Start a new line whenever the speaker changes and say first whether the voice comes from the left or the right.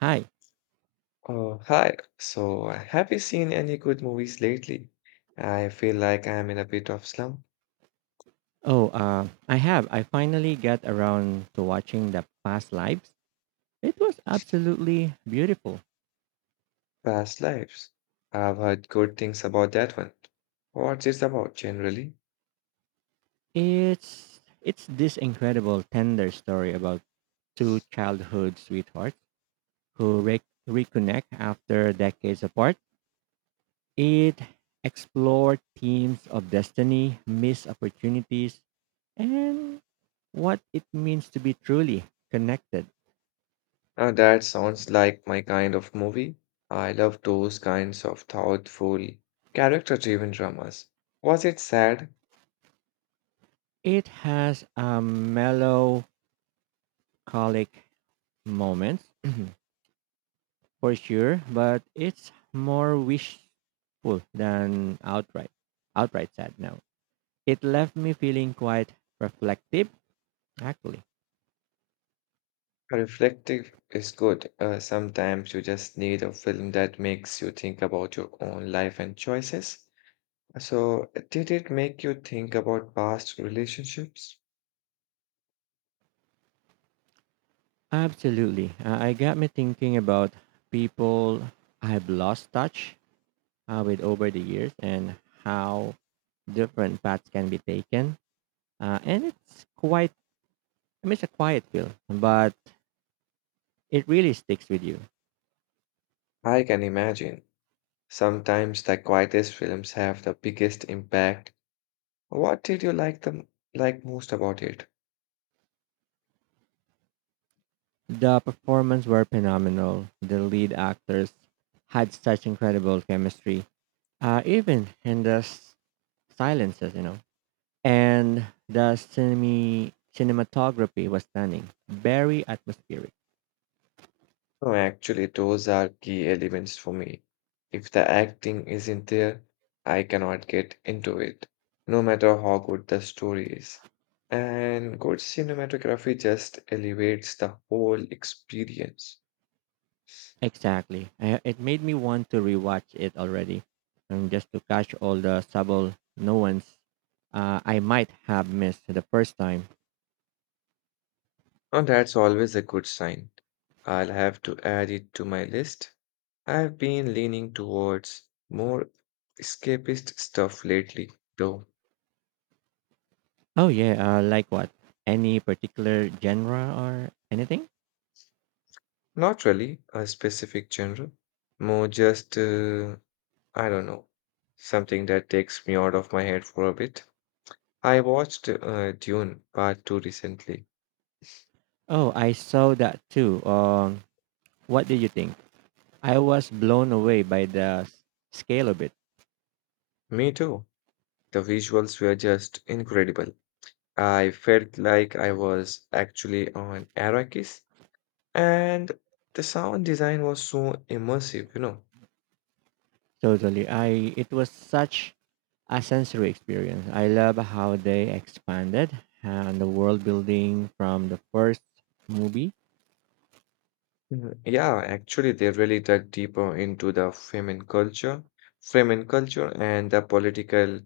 right: Hi.
left: Oh, hi. So, have you seen any good movies lately? I feel like I'm in a bit of slump.
right: Oh, I have. I finally got around to watching the Past Lives. It was absolutely beautiful.
left: Past Lives. I've heard good things about that one. What's it about generally?
right: It's this incredible tender story about two childhood sweethearts who reconnect after decades apart. It explored themes of destiny, missed opportunities, and what it means to be truly connected.
left: That sounds like my kind of movie. I love those kinds of thoughtful, character-driven dramas. Was it sad?
right: It has a melancholic moments for sure, but it's more wishful than outright sad now. It left me feeling quite reflective, actually.
left: Reflective is good. Sometimes you just need a film that makes you think about your own life and choices. So, did it make you think about past relationships?
right: Absolutely. I got me thinking about people I've lost touch with over the years and how different paths can be taken. And it's quite, I mean, it's a quiet feel, but it really sticks with you.
left: I can imagine. Sometimes the quietest films have the biggest impact. What did you like most about it?
right: The performances were phenomenal. The lead actors had such incredible chemistry, even in the silences, you know. And the cinematography was stunning, very atmospheric.
left: No, actually, those are key elements for me. If the acting isn't there, I cannot get into it, no matter how good the story is. And good cinematography just elevates the whole experience.
right: Exactly. It made me want to rewatch it already, and just to catch all the subtle nuance I might have missed the first time.
left: And that's always a good sign. I'll have to add it to my list. I've been leaning towards more escapist stuff lately, though.
right: Oh yeah, like what? Any particular genre or anything?
left: Not really a specific genre, more just, I don't know, something that takes me out of my head for a bit. I watched Dune Part 2 recently.
right: Oh, I saw that too. What do you think? I was blown away by the scale of it.
left: Me too. The visuals were just incredible. I felt like I was actually on Arrakis, and the sound design was so immersive, you know.
right: Totally. I it was such a sensory experience. I love how they expanded and the world building from the first movie.
left: Mhm. Yeah, actually, they really dug deeper into the Fremen culture, and the political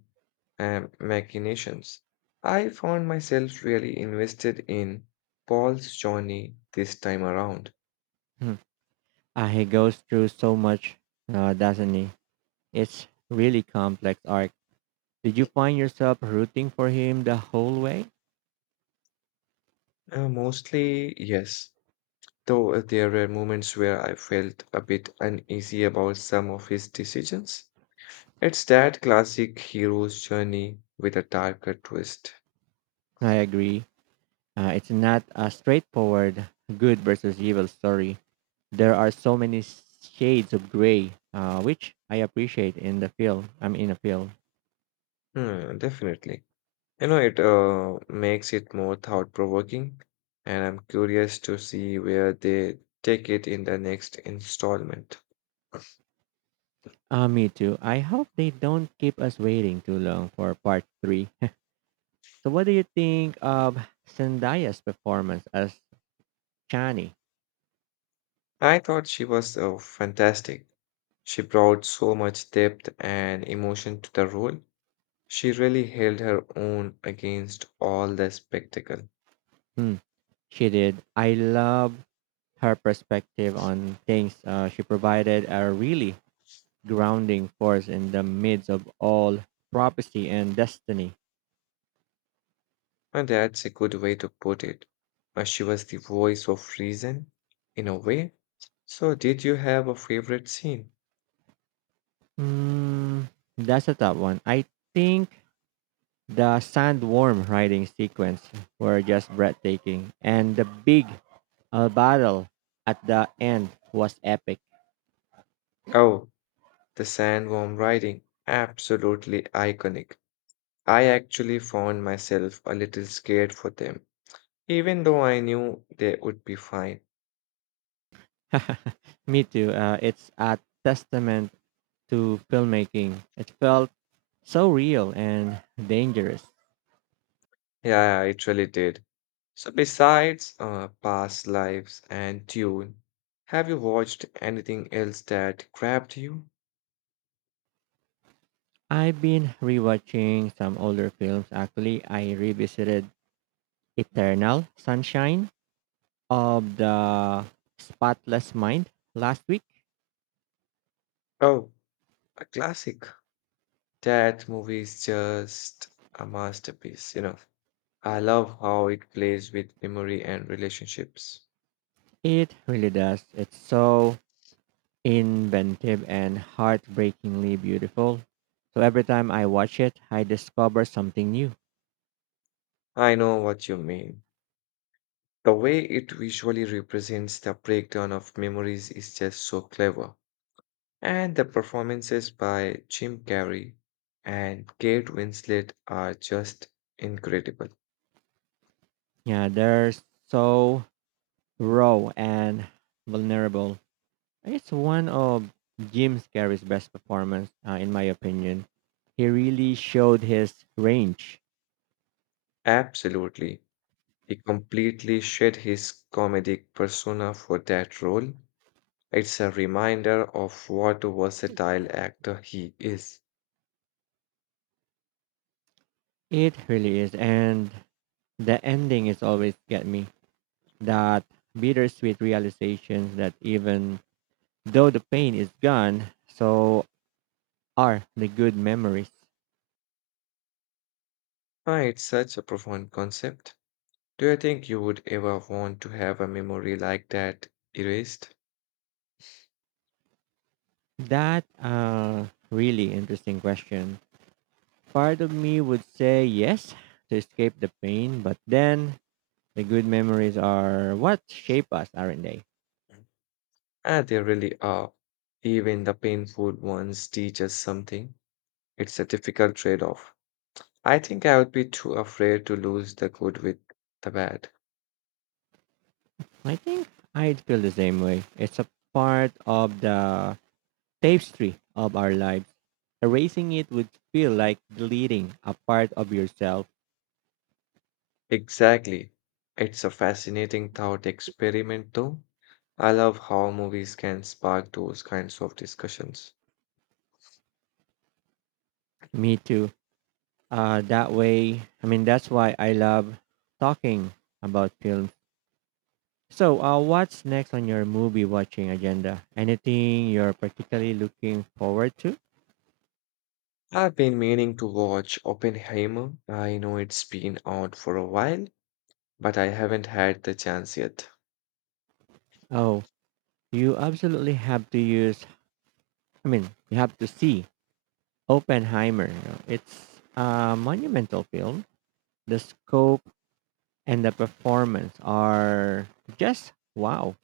left: machinations. I found myself really invested in Paul's journey this time around.
right: Hmm. He goes through so much, doesn't he? It's really complex arc. Did you find yourself rooting for him the whole way?
left: Mostly, yes, though there were moments where I felt a bit uneasy about some of his decisions. It's that classic hero's journey with a darker twist.
right: I agree. It's not a straightforward good versus evil story there are so many shades of gray, which I appreciate in the film. I'm in a film.
left: Hmm, definitely. You know, it makes it more thought-provoking, and I'm curious to see where they take it in the next installment.
right: Me too. I hope they don't keep us waiting too long for part three. So, what do you think of Zendaya's performance as Chani?
left: I thought she was fantastic. She brought so much depth and emotion to the role. She really held her own against all the spectacle.
right: Hmm, she did. I love her perspective on things. She provided a really grounding force in the midst of all prophecy and destiny.
left: And that's a good way to put it. She was the voice of reason, in a way. So, did you have a favorite scene?
right: Hmm, that's a tough one. I think the sandworm riding sequence were just breathtaking, and the big battle at the end was epic.
left: Oh, the sandworm riding, absolutely iconic. I actually found myself a little scared for them, even though I knew they would be fine.
right: Me too. It's a testament to filmmaking. It felt so real and dangerous.
left: Yeah, I actually did. So, besides Past Lives and Dune, have you watched anything else that grabbed you?
right: I've been rewatching some older films. Actually, I revisited Eternal Sunshine of the Spotless Mind last week.
left: Oh, a classic. That movie is just a masterpiece, you know. I love how it plays with memory and relationships.
right: It really does. It's so inventive and heartbreakingly beautiful. So every time I watch it, I discover something new.
left: I know what you mean. The way it visually represents the breakdown of memories is just so clever. And the performances by Jim Carrey and Kate Winslet are just incredible.
right: Yeah, they're so raw and vulnerable. It's one of Jim Carrey's best performance, in my opinion. He really showed his range.
left: Absolutely. He completely shed his comedic persona for that role. It's a reminder of what a versatile actor he is.
right: It really is, and the ending is always get me. That bittersweet realization that even though the pain is gone, so are the good memories.
left: Ah, it's such a profound concept. Do you think you would ever want to have a memory like that erased?
right: That really interesting question. Part of me would say yes to escape the pain, but then the good memories are what shape us, aren't they?
left: Ah, they really are. Even the painful ones teach us something. It's a difficult trade-off. I think I would be too afraid to lose the good with the bad.
right: I think I'd feel the same way. It's a part of the tapestry of our lives. Erasing it would feel like deleting a part of yourself.
left: Exactly. It's a fascinating thought experiment, though. I love how movies can spark those kinds of discussions.
right: Me too. I mean, that's why I love talking about films. So, what's next on your movie watching agenda? Anything you're particularly looking forward to?
left: I've been meaning to watch Oppenheimer. I know it's been out for a while, but I haven't had the chance yet.
right: Oh, you absolutely I mean, you have to see Oppenheimer, you know. It's a monumental film. The scope and the performance are just wow.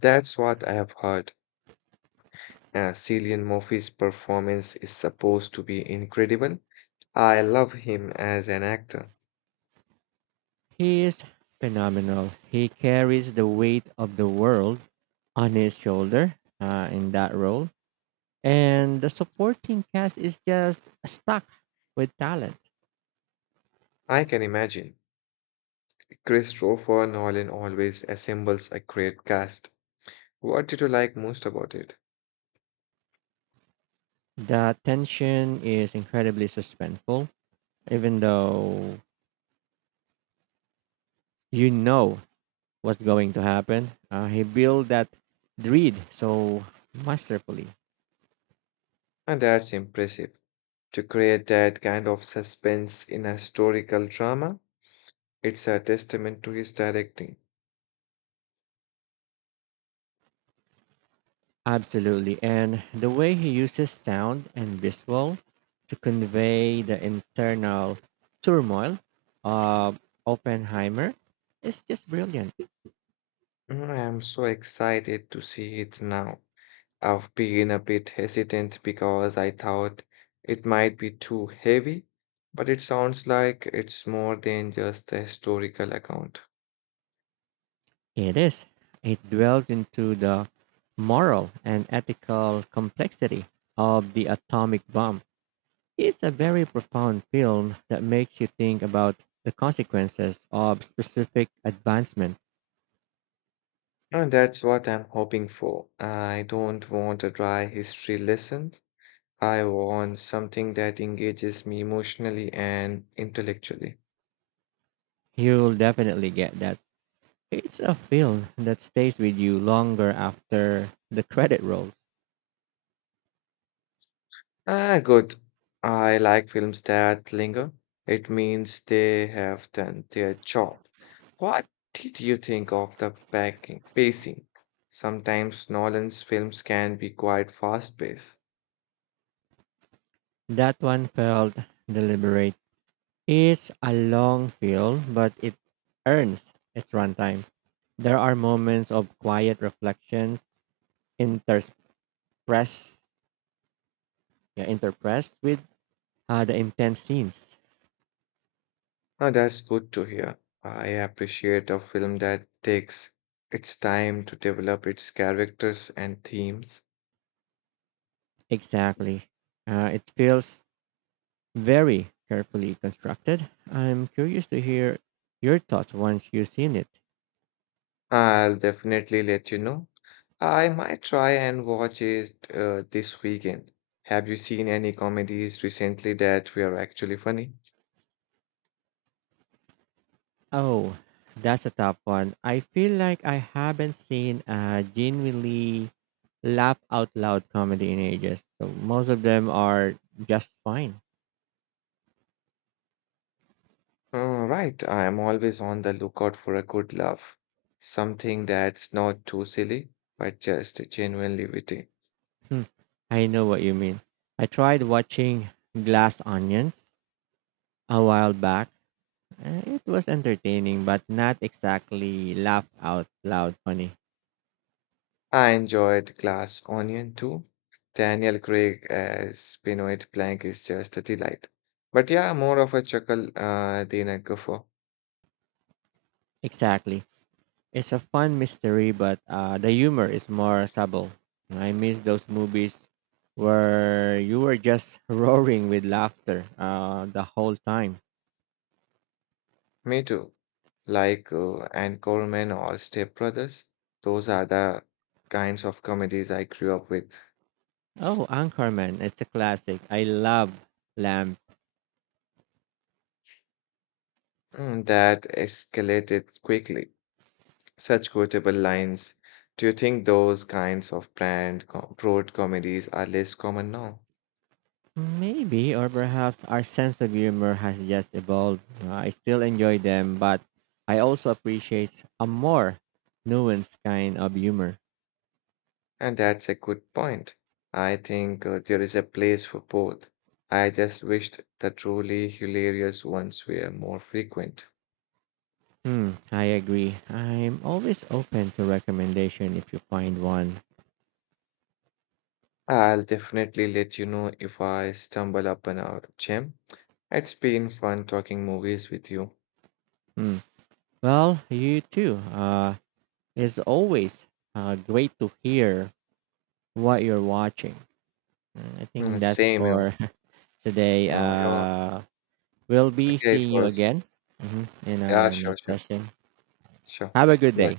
left: That's what I have heard. Cillian Murphy's performance is supposed to be incredible. I love him as an actor.
right: He is phenomenal. He carries the weight of the world on his shoulder in that role. And the supporting cast is just stuck with talent.
left: I can imagine. Christopher Nolan always assembles a great cast. What did you like most about it?
right: The tension is incredibly suspenseful, even though you know what's going to happen. He built that dread so masterfully.
left: And that's impressive. To create that kind of suspense in a historical drama, it's a testament to his directing.
right: Absolutely. And the way he uses sound and visual to convey the internal turmoil of Oppenheimer is just brilliant.
left: Mm, I am so excited to see it now. I've been a bit hesitant because I thought it might be too heavy, but it sounds like it's more than just a historical account.
right: It is. It delves into the moral and ethical complexity of the atomic bomb. It's a very profound film that makes you think about the consequences of specific advancement.
left: And that's what I'm hoping for. I don't want a dry history lesson. I want something that engages me emotionally and intellectually.
right: You'll definitely get that. It's a film that stays with you longer after the credit rolls.
left: Ah, good. I like films that linger. It means they have done their job. What did you think of the pacing? Sometimes Nolan's films can be quite fast-paced.
right: That one felt deliberate. It's a long film, but it earns its runtime. There are moments of quiet reflection interspress yeah, interpressed with the intense scenes.
left: Ah, that's good to hear. I appreciate a film that takes its time to develop its characters and themes.
right: Exactly. It feels very carefully constructed. I'm curious to hear your thoughts once you've seen it.
left: I'll definitely let you know I might try and watch it this weekend. Have you seen any comedies recently that were actually funny?
right: Oh, that's a tough one. I feel like I haven't seen a genuinely laugh out loud comedy in ages. So most of them are just fine.
left: Right, I am always on the lookout for a good laugh. Something that's not too silly, but just genuinely witty.
right: Hmm, I know what you mean. I tried watching Glass Onions a while back. It was entertaining, but not exactly laugh out loud funny.
left: I enjoyed Glass Onion too. Daniel Craig as Benoit Blanc is just a delight. But yeah, more of a chuckle than a guffaw.
right: Exactly. It's a fun mystery, but the humor is more subtle. I miss those movies where you were just roaring with laughter the whole time.
left: Me too. Like Anne Coleman or Step Brothers, those are the kinds of comedies I grew up with.
right: Oh, Anchorman. It's a classic. I love Lamp.
left: Mm, that escalated quickly. Such quotable lines. Do you think those kinds of broad comedies are less common now?
right: Maybe, or perhaps our sense of humor has just evolved. I still enjoy them, but I also appreciate a more nuanced kind of humor.
left: And that's a good point. I think there is a place for both. I just wished the truly hilarious ones were more frequent.
right: Hmm, I agree. I'm always open to recommendation if you find one.
left: I'll definitely let you know if I stumble upon a gem. It's been fun talking movies with you.
right: Hmm. Well, you too. It's always great to hear what you're watching. Mm, I think
left: Mm,
right: that's
left: same, you know.
right: for today.
left: You know, you're-
right: We'll be
left: okay, it
right: seeing you
left: was.
right: again, mhm, in
left: Yeah,
right: our
left: sure,
right: next
left: sure,
right: session.
left: sure.
right: Have a good
left: Bye.
right: day.